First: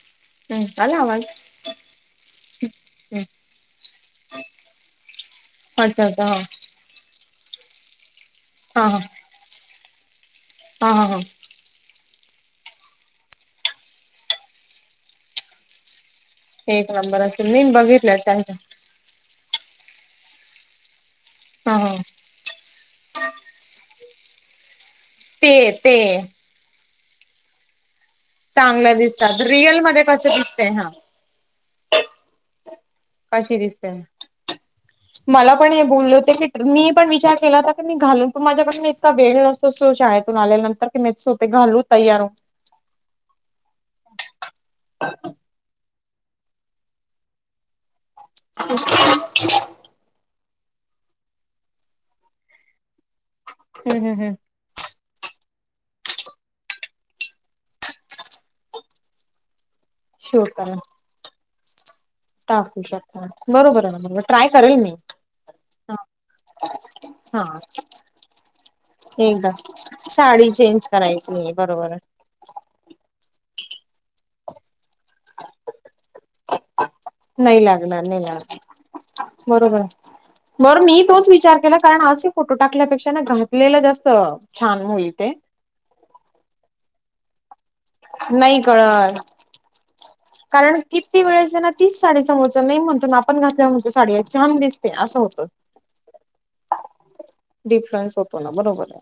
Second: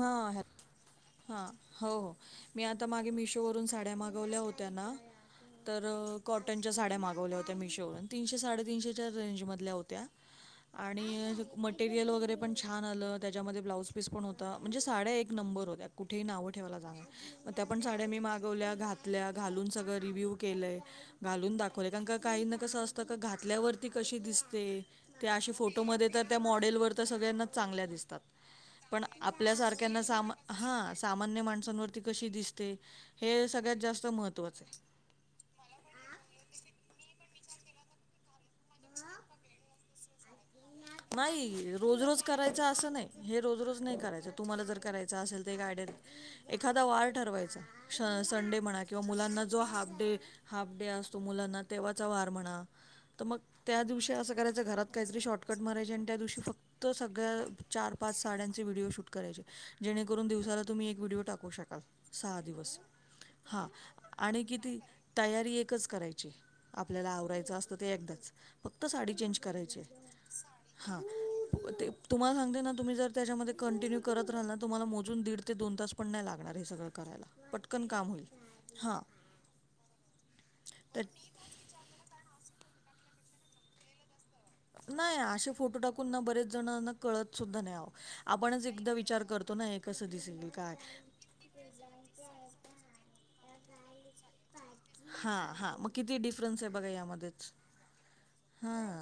हा ह. हम्म आला आवाज हां, हो हो मी आता मागे हम्म मिशोवरून साड्या मागवल्या होत्या ना. तर अच्छा अच्छा कॉटन च्या साड्या मागवल्या होत्या मिशोवन तीनशे हा साडेतींनशे हा च्या रेंज मधल्या होत्या, हा हा हा हा आणि मटेरियल वगैरे पण छान आलं त्याच्यामध्ये ब्लाऊज पीस पण होता म्हणजे साड्या एक नंबर होत्या. कुठे नावं ठेवला एक जाणार. नंबर म असेल मी त्या पण साड्या बघितलं मी त्यांच मागवल्या घात तल्या घालुन सगळं रिव्ह्यू केलय, घालुन हा दाखवलय हा काही ना कसं असतं का घातल्यावरती कशी दिसते. त्या ते अशी ते फोटोमध्ये तर त्या मॉडेलवर त सगळ्यांनाच चांगल्या दिसतात. चांगल्या पण दिसतात. रिअल मध्ये कस दिसतय हां. मान्य माणसांवरती कशी दिसते. हे कशी सगळ्यात दिसते जास्त महत्वाचंय. मला पण हे बोलले होते की, मी पण विचार केला होता की मी घालून त माझ्याकडन इतका वेळ नसतो सो शाळेतून आल्यानं नाही रोज रोज करायच असं नाही. हे रोज रोज नाही करायच. तुम्हाला जर करायचं असेल, [unintelligible] एखादा वार ठरवायचा. श संडे म्हणा. किंवा मुलांना जो हाफ डे हाफ डे असतो मुलांना तेव्हाचा वार म्हणा. त मग त्या हम्म दिवशी हम्म हम्म असं करायच. घरात काहीतरी शॉर्टकट मारायचे. आणि त्या दिवशी फक्त सगळ्या चार पाच साड्यांचे व्हिडिओ शूट करायचे. जेणेकरून शिव दिवसाला करा तुम्ही एक व्हिडिओ टाकू शकाल. सहा दिवस. टाकू शकता हां. बरोबर आहे ना बरोबर आणि ट्राय करेल किती मी तयारी एकच हा करायची. आपल्याला हा आवरायचं असतं ते एकदाच. फक्त साडी चेंज एकदा करायचीये. साडी चेंज करायचीये. बरोबरे. तुम्हाला सांगते ना, तुम्ही जर त्याच्यामध्ये कंटिन्यू करत राहाल ना. तुम्हाला मोजून दीड ते दोन तास पण नाही लागणार. हे सगळ नाही लागणार नाही लागणार. बरोबरे. बर त्या मी तोच विचार केला. कारण असे फोटो टाकल्यापेक्षा ना, घातलेलं जास्त छान होईल नाय ते आशे फोटो टाकून ना. बरेच जणांना कळत सुद्धा नाय आहो. नाही आपणच एकदा कळत विचार कर तो ना. हे कस दिसेल? काय कारण किती वेळेसेना त्यांना तीच साडी समोरचा नाही म्हणतो. अन आपण घातल्या वर म्हणतो साडी अशी हां हा म किती डिफरन्से बघा या मध्येच. डिफरन्स होतो ना. बरोबरे.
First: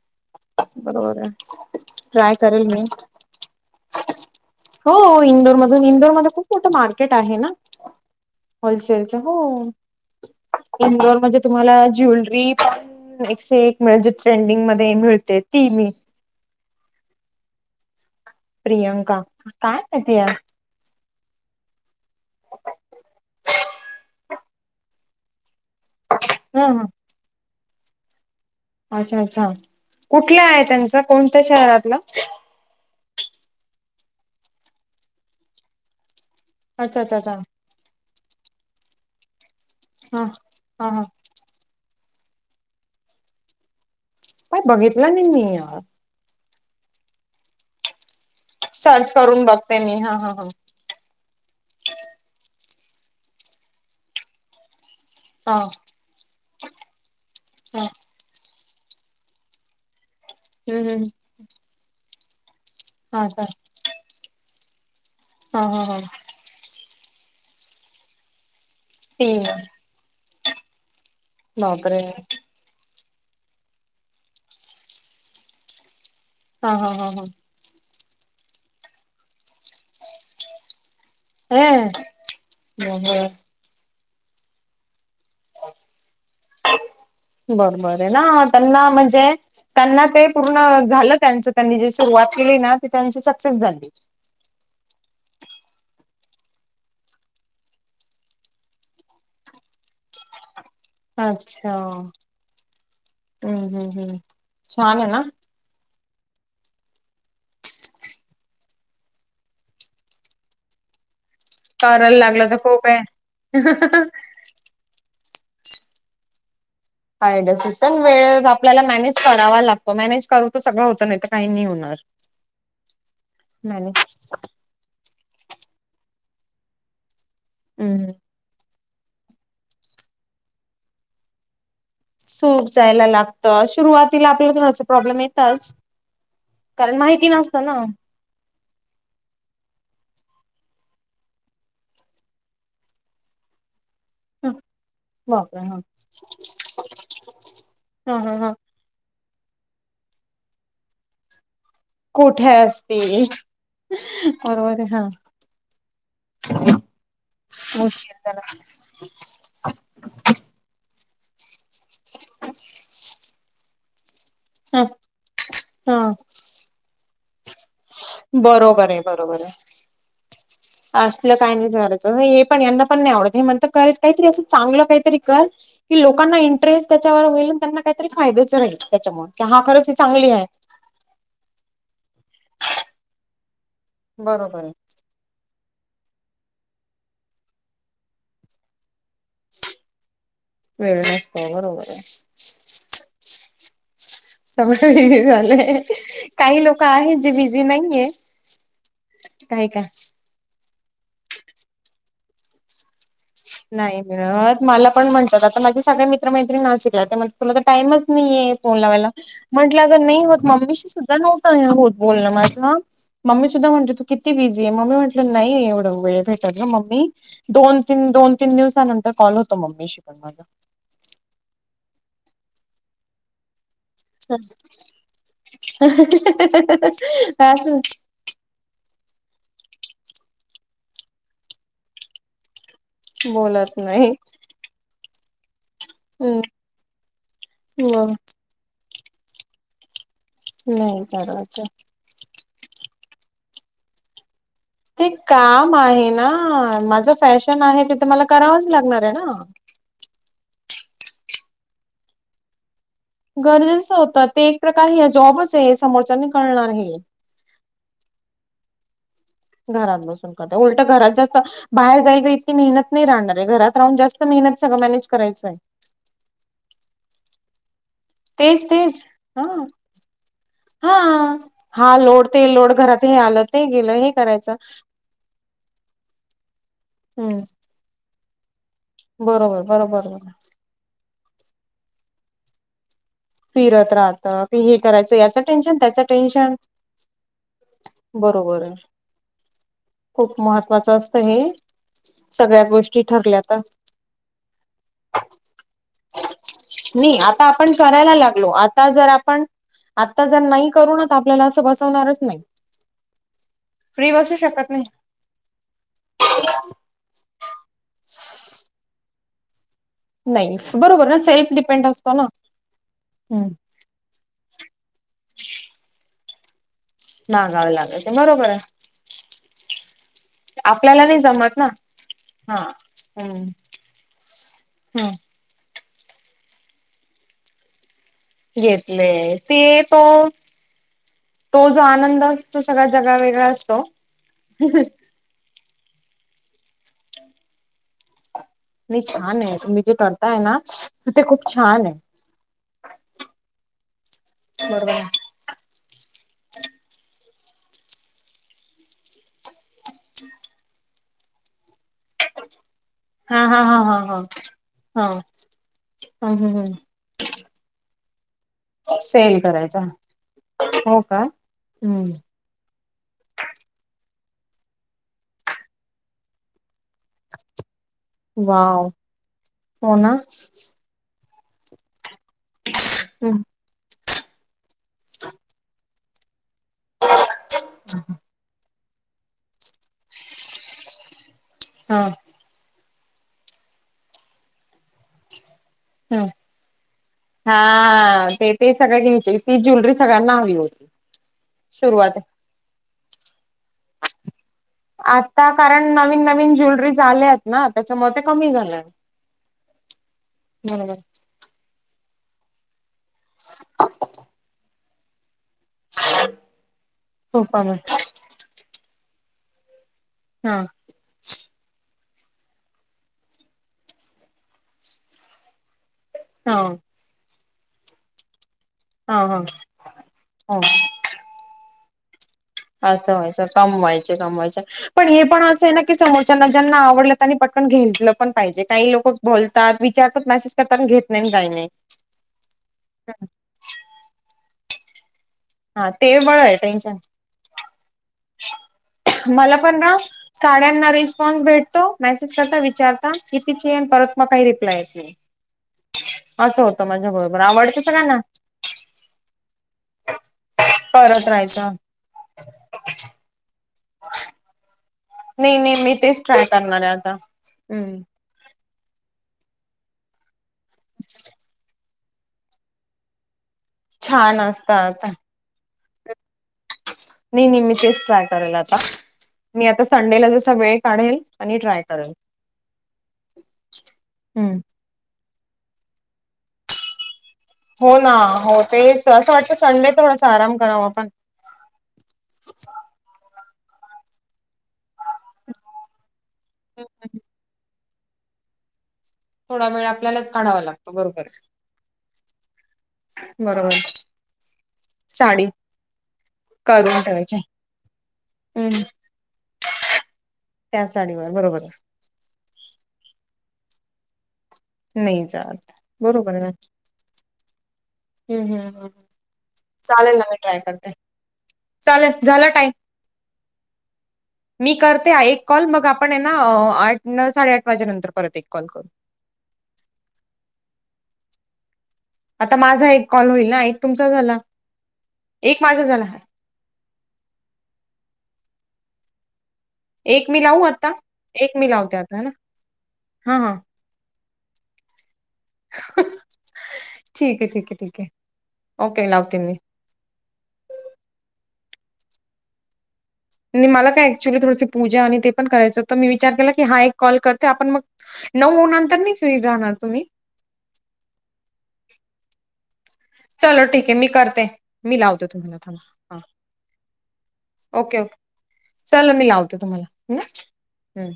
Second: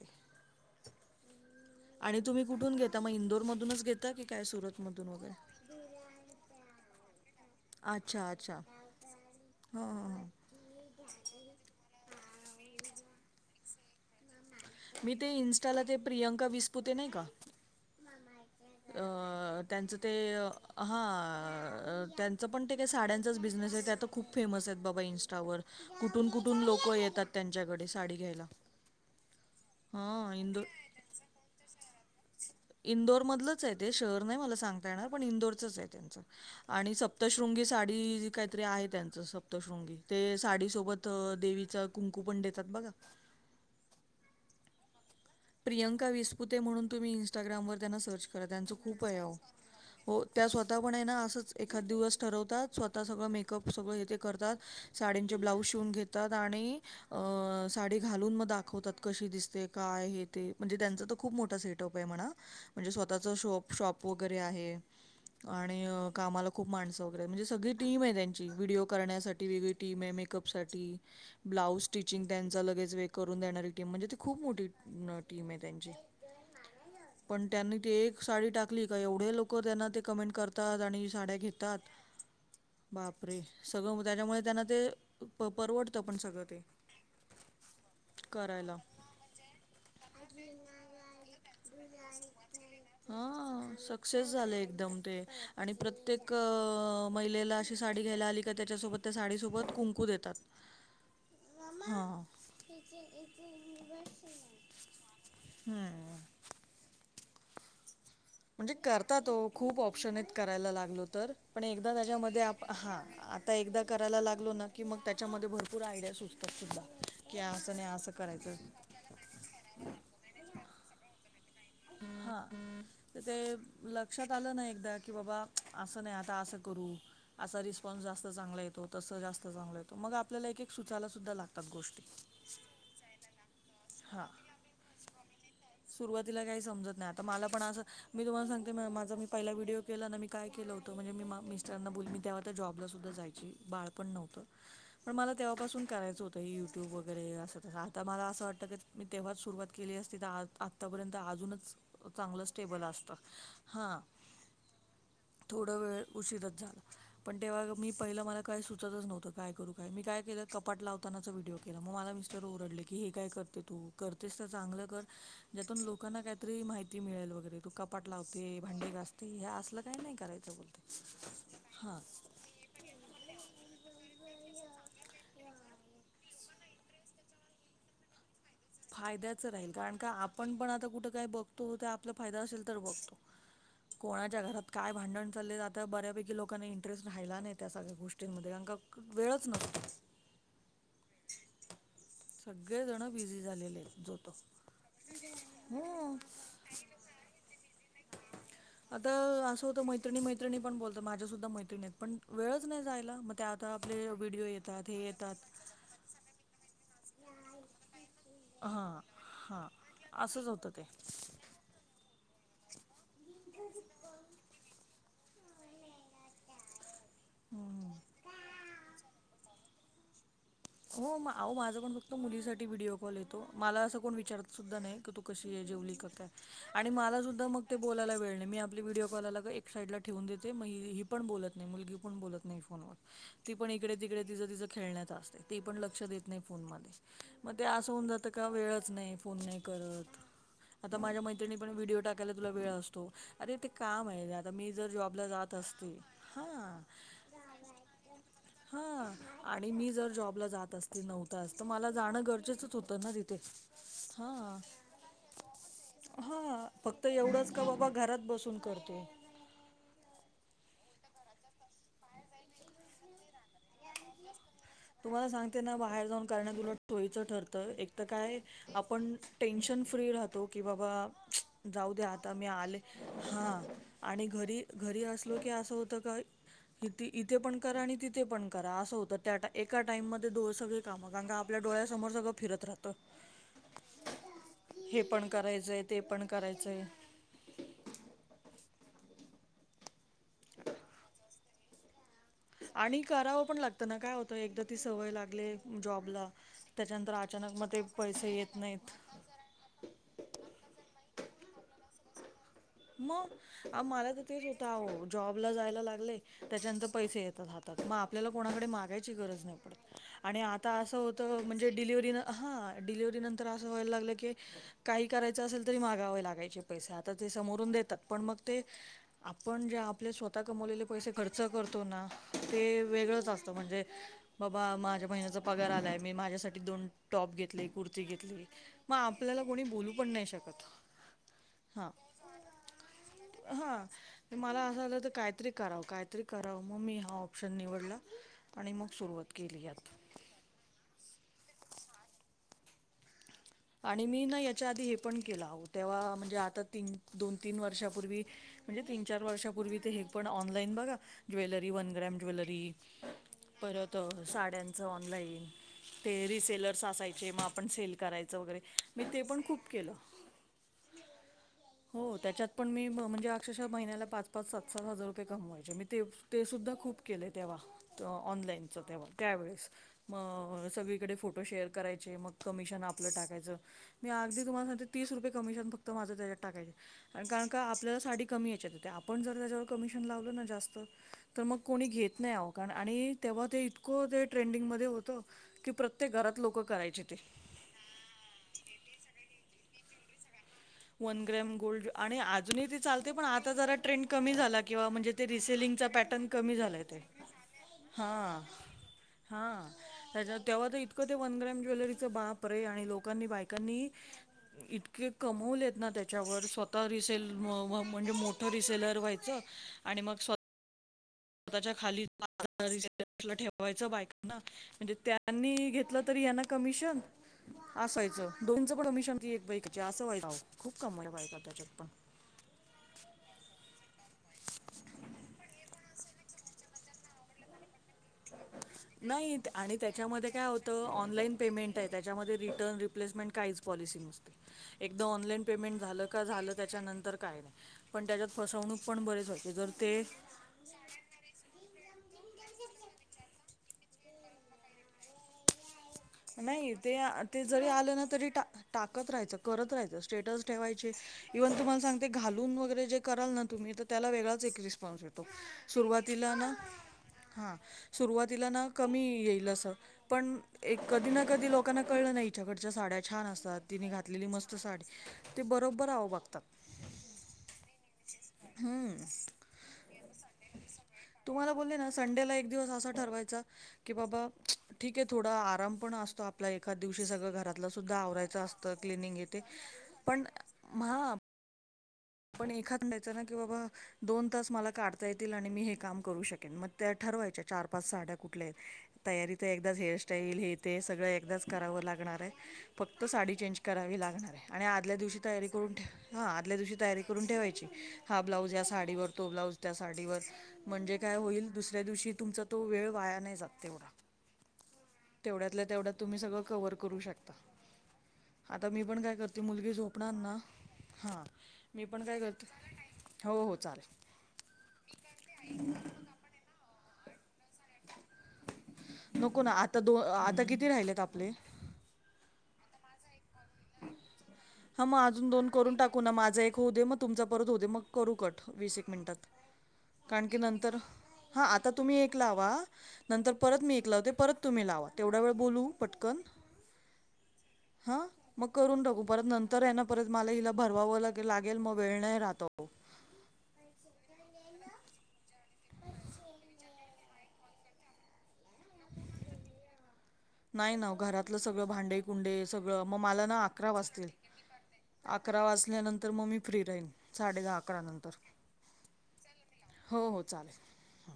ते बरोबरे. आणि तुम्ही कुठून घेता म? इंदोरमधूनच घेता की, काय सुरत हो इंदोर मधून. इंदोरमध्ये खूप मोठं मार्केट आहे ना. अच्छा अच्छा होलसेलच. हो. हां हां हां इंदोर मध्ये तुम्हाला ज्वेलरी पण एकसे एक मिळेल. जे ट्रेंडिंगमध्ये मिळते. ती मी प्रियांका विस्पुते नाही का? प्रियंका काय त्यांचं ते माहिती ह अ हां, त्यांचं पण ते काय साड्यांचाच बिझनेसे. त्या त खूप फेमसे बाबा इंस्टावर. कुठून कुठून ह लोक येतात त्यांच्याकडे. साडी घ्यायला. अच्छा अच्छा. हां कुठल्या आहे इंदोर त्यांच? कोणत्या शहरातलं? इंदोर मधलंचे ते. शहर नाही मला सांगता येणार. पण इंदोरचंचे त्यांचं. आणि अच्छा अच्छा अच्छा सप्तशृंगी साडी काहीतरी आहे त्यांच. सप तशृंगी. हा ते साडी हा हा सोबत देवीच कुंकू पण देतात बघा. काय बघितलं नाही मी. यार. प्रियंका विसपुते म्हणून तुम्ही इंस्टग्रामवर त्यांना सर्च क बर त्यांच सर्च खूपये आओ. करून बघते मी हा हो हा हा त्या स्व ता पणे ना असंच एखाद दिवस ठरवतात. स्वतः सगळं मेकअप सगळं हेथे करतात. साडचे हा ब्लाऊज शिवून घेतात. आणि अ हा साडी घालून मग दाखवतात. कशी दिसते काय हे ते. म्हणजे हम्म त्यांचा हम्म त खूप मोठा सेटअपे म्हणा. म्हणजे हा स्वतःच का शोप शॉप वगैरे आहे. हा हा आणि हा कामाला खूप माणसं वगैरे. म्हणजे सगळी टीम आहे त्यांची. व्हिडओ तीन करण्यासाठी वेगळी टीमे. मेकअप साठी, ब्लाउज बापरे स्टिचिंग त्यांन च लगेच वे करून देणारी टीम. म्हणजे ती खूप मोठी टीमे त्यांची. हा हा. ह ह. पण त्यांनी ते एक साडी टाकली का, एवढे लोक त्यांना ते कमेंट करतात. आणि साड्या हे येतात. बर बापरे. सगळं. त्याच्यामुळे त्यांना ते प परवडतं पण सगळं ते. बरं बर आहे ना करायला त्यांना म्हणजे त्यांना ते पूर्ण झालं त्यांच त्यांनी जे सुरुवात केली ना ते त्यांची सक्सेस झाली. तसचं झाल एकदम ते आणि प्रत्येक महिलेला अशी साडी घ्यायला आली का त्याच्यासोबत. त्या साडीसोबत कुंकू देतात. अच्छा हम्म हां हम्म हम्म छान आहे ना. हम्. म्हणजे करतात हो खूप ऑप्शन आहेत करायला लागलो तर. पण एकदा करायला त्याच्यामध्ये लागलं तर आप खूप हा आता एकदा आहे करायला लागलो ना. की मग त्याच्यामध्ये भरपूर आयडिया सुचतात सुद्धा. की काय डस असं [unintelligible] नाही पण असं वेळ करायचं आपल्याला मॅनेज करावा लागतो मॅनेज करू तर सगळं होतं नाही तर काही नाही होणार. हा ते मॅनेज लक्षात आलं ना एकदा की की बाबा असं नाही आता असं करू असा रिस्पॉन्स हम्म जास्त. चांगला येतो तसं जास्त चांगलं येतो मग आपल्याला एक एक सुचायला सुद्धा लागतात गोष्टी. सुच यला लागतं हां सुरुवातीला आपल्याला थोडस प्रॉब्लेम येतच. तिला काही समजत कारण नाही आता माहिती मला नसतं ना. आज मी तुम्हाला सांगते म माझ मी पाहिला व्हिडिओ केला ना मी काय के होत म्हणजे मी मिसटराना बोल मी तेव्हा त्या जॉबला सुद्धा जाय बाळपण् नव ह [unintelligible] पण मला बापरे हा. तेव्हापासून करायचं होतं हे युट्यूब वगैरे असं आता हा मला हा असं हा वाटतं कने मी तेव्हाच सुरुवात केली असते तर आ आतापर्यंत अजूनच चांगलं कोठे स्टेबल असते असत हा. बरोबर आहे हा थोडं वेळ उशीरच झालं पण तेव्हा मी पहिलं मुश्किल मला काय सुच. च नव्हत काय करूय मी काय केलं कपाट लावतानाच व्हिडियो [unintelligible] मग म मिस्टर ओरडले की हे काय करते तू करतेस तर हा चांगलं कर ज्यातून लोक. हा काहीतरी माहिती मिळेल वगैरे तु काय. [unintelligible] पट लावते बरोबर भांडी आहे घासते बरोबर हे आहे. असलं काय नाही करायचं बोलते असलं काही नाही हा. करायचं हे पण यांना पण नाही आवडत हे म्हणत करत काहीतरी असं चांगलं काहीतरी कर. कि लोकांना इंटरेस्ट त्याच्यावर व्हील त्यांना काहीतरी फायदे हो. फायद्याच राहील कारण का आपण पण आता कुठं काय बघो तो तू आपला फायदा असेल तर बघतो कोणाच्या बरोबर घरात आहे. काय? भांडण चाललेलं आता बऱ्यापैकी लोकांनी इंटरेस्ट राहिला नाही त्या सगळ्या गोष्टींमध्ये कारण का वेळच नसतो. वेळ नसतो होय बरोबर आहे. सगळेजण बिझी झालेले आहेत जो तो सगळ बिझी झालं हो काही लोक आहेत जे बिझी नाहीेयेत. आता असं होतं मैत्रणी मैत्रिणी पण बोलत माझ्यासूद्धा मैत्रिणीत पण वेळच नाही जायला. ते आता नाही आपले व्हिडिओ मिळत येतात मला हे पण म्हणतात आता येतात माझे सगळ्या मित्र मैत्रीणी नाशिक ल आहेत ते त्यामुळे तुला तर टाइमच नाहीय फोन हां लावायला हां म्हटल नाही होत असंच होतं ते मम्मीशी सुद्धा न नाय होत बोलण माझं. मम्मी सुद्धा म्हणते तू किती बिझी आहे मम्मी म्हटलं नाही एवढं वेळ भेटत ना मम्मी. दोन हम्म तीन दोन तीन दिवसानंतर कॉल होतो मम्मीशी पण मला हो आ माझं पण फक्त मुलीसाठी व्हिडिओ. ल येतो मला असं कोण विचारत सुद्धा नाही की तू कशी आहे जेवली क काय? आणि मला सुद्धा मग ते असं बोलायला वेळ नाही मी आप आपली व्हिडिओ कॉल लागंल एक साईडला ठेवून देते मग ही पण बोलत नाही मुलगी पण बोलत नाही फोनवर. ती पण बोलत इकडे नाही. तिकडे तिचं तिचं खेळण्यात. ते पण लक्ष देत नाही हम्म फोनमध्ये मग ते असं होऊन ब जातं का वेळ. च नाय फोन नाय करत आत्ता नाही माझ्या मैत्रीणी करायचं पण व्हिडियो टाक तेला तुला वेळ असतो, अरे ते काम हाय. ते काम आहे ना, हां माझं फॅशन आहे तिथ मला करावंच लागणार हां आहे ना. मी जर जॉबला जात असती नव्हतं असत तर मला जाणं गरजेचंच होतं. तण तिथे गरजेचं होतं ते हा- एक प्रकार हे जॉबच आहे समोरच्यानी हा कळणार हे. फक्त एवढच. क बाबा घरात बसून करते. घरात बसून क कते, उलटं घरात जास्त बाहेर जायला इतकी मेहनत नाही राहणार आहे घरात राहून जास्त मेहनत सगळ मॅनेज तुम्हाला करायचय. [inaudible] बाहेर जाऊन. करन तुला उलट सोईचं ठरतं. त काय तेच तेच आपण हा टेन्शन फ्री राहतो, की बाबा हा. हा जाऊद्या लोड आता ते मी लोड आले. घरात हे आलं हा ते गेलं हे आणि करायचं घरी-घरी असलो की, असं होतं का इथे हम्म पण करा आणि तिथे पण करा असं हो बरोबर! एका बरोबर टाइम मध्ये बरोबर. डो सगळे कामं, कका आपल्या डोळ्यासमोर सगळ फिरत राहतं. फिरत राहत, की हे करायचं पण याच टेन्शन करायचंय ते त्याच पण टेन्शन. करायचंय बरोबर हाय. खूप महत्त्वाचं असतं हे. सगळ्या आणि गोष्टी ठरल्या करावं पण तर लागतं ना, काय होतं एकदा ती सवय लागली जॉबला त्याच्यानंतर मी, आता अचानक मग आपण ते करायला पैसे लागलो, येत नाहीत आता जर पण, आता जर नाही करू तर आपल्याला असं बसवणारच नाही. मग फ्री मला तर बसू तेच होत शकत नाही. आव. जॉबला जायला लागले, त्याच्यानंतर पैसे येतात हातात, मग आपल्याला कोणाकडे मागायची गरज नाही पडत. आणि नाही आता असं बरोबर ना होत, सेल्फ म्हणजे डिपेंड डिलव्हरी असतो ना. हा डिलिव्हरी नंतर हम्म अस व्हायला लागल की काही करायचं असेल तरी मागावे लागायचे पैसे आता ते समोरून मागावं देतात लागत पण मग बरोबर आहे ते आपण जे आपले स्वत आता कमवलेले आपल्याला पैसे नाही खर्च जमत करतो ना ते हा. वेगळंच हम्म. असतं म्हणजे बाबा माझ्या महिन्याचा पगार आलाय मी माझ्यासाठी दोन टॉप घेतले कु ती घेतली मग घेतले आपल्याला कोणी ते बोलू तो पण नाही शकत हा. [unintelligible] असतो सगळा जगावे हा मला असं झालं तर काहीतरी करावं कायतरी करावं, मग मी हा ऑप्शन निवडला आणि मग सुरुवात केली यात. हो ना तिथे खूप छान हाय. आणि मी ना याच्या आधी हे पण केलं, तेव्हा म्हणजे आता ती-दोन तीन वर्षापूर्वी म्हणजे तीन- चार वर्षांपूर्वी ते हे पण ऑनलाईन बघा, ज्वेलरी वन ग्रॅम ज्वेलरी हा हा हा हा परत हा साड्यांचं हा. ऑनलाइन. ते हम्म हम्म रिसेलर्स असायचे, मग आपण सेल करायचं वगैरे.. मी ते सेल पण खूप करायच. केलं हो का? हम्म हो त्याच्यात पण मी म म्हणजे अक्षरशा महिन्याला पाच- पाच सात- सात हजार रुपये कमवायचे. मी ते- तेसुद्धा खूप केलय तेव्हा ऑनलाईनच वाव तेव्हा त्या वळेस हो ना म-सगळीकडे फोटो फोटो शेअर करायचे मग कमिशन आपलं हं टाकायचं. मी अगदी तुमला सांगते तीस रुपये कमिशन फक्त माझ तेज्यात टाकायचे कारण का आपल्याला साडी कमी याच्यात इतय, आपण जर त्याच्या कमिशन लावल ना जास्त तर मग कोणी हा घेत नाय आवो. कारण आणि तेव्हा ते इतकं जे ट्रेंडिंगमध्ये होतं की प्रत्येक हं घरात लोकं करायचे ते. हा ते-ते सगळं घ्यायचे, ती ज्यूलरी सगळ्यांना हावी हो वन ग्रॅम गोल्ड आणि अजूनही ते चालते, पण आता जरा ट्रेंड कमी झाला किंवा म्हणजे ते आता कारण रिसेलिंगचा नवीन पॅटर्न कमी नवीन झालाय, ज्वेलरीज आल्यात ना त्याच्यामुळे ते हा.. कमी झालंय हा त्याच्या तेव्हा तर बरोबर इतकं ते, वनग्राम ज्वेलरीच बापरे, आहे आणि लोकांनी बायकांनी इतके कमवले. ना त्याच्यावर स्वतः रिसेल सोपा मग म्हणजे मोठं रिसेलर व्हायचं आणि मग स्वत हा स्वतःच्या खाली ठेवायच. बायक ना म्हणजे त्यांनी घेतलं, तर यांना हा कमिशन असायचं. दोनचं पण हा कमिशन हा एक बाईकचे असं व्हायच हो खूप काम बायकांनी त्याच्यात पण, असं व्हायचं कमवायच. कमवायचं पण हे पण असं आहे ना, की समोरचा ज्यांना आवडलं त्यांनी पटकन घेईन. नाही आणि विचारतात त्याच्यामध्ये काय मेसेज होत करतात घेत नाही ऑनलाईन काही नाही पेमेंट आहे. त्याच्यामध्ये रिटर्न, रिप्लेसमेंट काहीच पॉलिसी नसते. एकदा ऑनलाईन पेमेंट हा झालं ते का बळ झालं आहे टेन्शन त्याच्यानंतर काय नाही. पण त्याच्यात फसवणूक पण बरेच होते. मला जर पण ना ते साड्यांना रिस्पॉन्स भेटतो, मेसेज करता विचारता कितीची हे परत मग काही रिप्लायच अस नाही. असं नाही होतं ते माझ्या बरोबर ते जरी आवडतं आलं ना सगळ्यांना तरी, टाकत रायच करत राहायच. स्टेटस ठेवायचे करत इव्हन राहायचं तुम्हाला सांग ते घालून वगैरे जे कराल ना तुम्ही, तर त्याला वेगळाच एक रिस्पॉन्स येतो. नाही नाही मी तेच सुरुवातीला ट्राय ना करणार आहे आता हा सुरुवात हम्म सुरुवातीला ना कमी येईल अस, पण एक कधी ना कधी लोकांना, कळलं नाही हिच्याकडच्या साड्या छान असतात तिने घातलेली छान मस्त साडी असतात ते बरोबर आवं बगतात [unintelligible] नाही नाही मी तेच ट्राय करेल आता, मी आता संडेला जसा वेळ काढेल तुम्हाला आणि बोलले ट्राय ना करेल संडेला एक दिवस असा ठरवायचा की [unintelligible] बाबा हम्म ठीक आहे. थोडा आराम पण असतो आपल्या एखाद दिवशी सगळं घरात आपलं सुद्धा हो ना आवरायचं हो असतं तेच क्लिनिंग असं येते वाटतं संडे पण थोडासा आराम करावा आपण हा पण एखाद म्हणयच ना की बाबा दोन तास मला काढ येतील आणि मी हे काम करू शकेन. मग त्या ठरवायच्या चार पाच साड्या कुठल्या आहेत. तयारी तर थोडा एकदाच वेळ आपल्यालाच हेअरस्टाईल हेे काढावा ते लागतो सगळं बरोबर एकदाच करावं लागणार आहे. फक्त साडी चेंज बरोबर करावी लागणार आहे. आणि आदल्या दिवशी साडी तयारी करून, ठे हा आदल्या दिवशी तयारी करून ठेवायची, हा ब्लाउज या हम्म साडीवर, तो ब्लाऊज त्या साडीवर, त्या म्हणजे काय साडीवर होईल, बरोबर दुसऱ्या दिवशी तुमचा तो वेळ वाया नाही जात तेवढा, नाही तेवढ्यातल्या जात तेवढ्यात तुम्ही बरोबर सगळं ना कव्हर करू शकता. हम्म आता हम्म मी हम्म. पण काय करते, मुलगी झोपणार चालेल ना, मी ट्राय करते हा मी पण चालेल काय करते, झाला टाइम हो हो चालेल. मी करते एक कॉल मग आपण आहे. ना आठ साडेआठ वाजे नंतर करत एक कॉल करू, नको ना आता दो आता किती राहिलेत आपले आता माझा एक कॉल होईल ना, एक तुमचा झाला हा मग अजून दोन एक करून माझा टाकू झाला ना, माझा एक होऊ दे मग तुमचा परत हो दे मग करू कट वीस एक मिनिटात कारण एक की, मी लावू नंतर आता हा एक मी आता तुम्ही लावते एक है ना लावा, नंतर हा हा परत मी एक लावते. परत तुम्ही लावा, तेवढा वेळ बोलू पटकन ठीक आहे ठीक आहे हा ठीक आहे मग करून बघू ओके परत लावते नंतर मी त्यानं परत मला हिला भरवावं लागे लागेल, मग वेळ नाही राहत ओ, आणि मला काय ऍक्च्युली थोडडीस पूजा आणि ते पण करायचं तर मी विचार केला की, हा एक कॉल करते आपण मग नऊ नंतर नाही फ्री राहणार तुम्ही. नाही ना वो घरातलं सगळं भांडे. कुंडे सगळं मग मला ना चलो अकरा ठीक आहे मी वाजतील करते मी लावते अकरा तुम्हाला वाचल्यानंतर थांबा हा मग मी फ्री राहीन. साडे दहा ओके अकरा ओके नंतर. चला मी लावते तुम्हाला हो ना चालेल हम,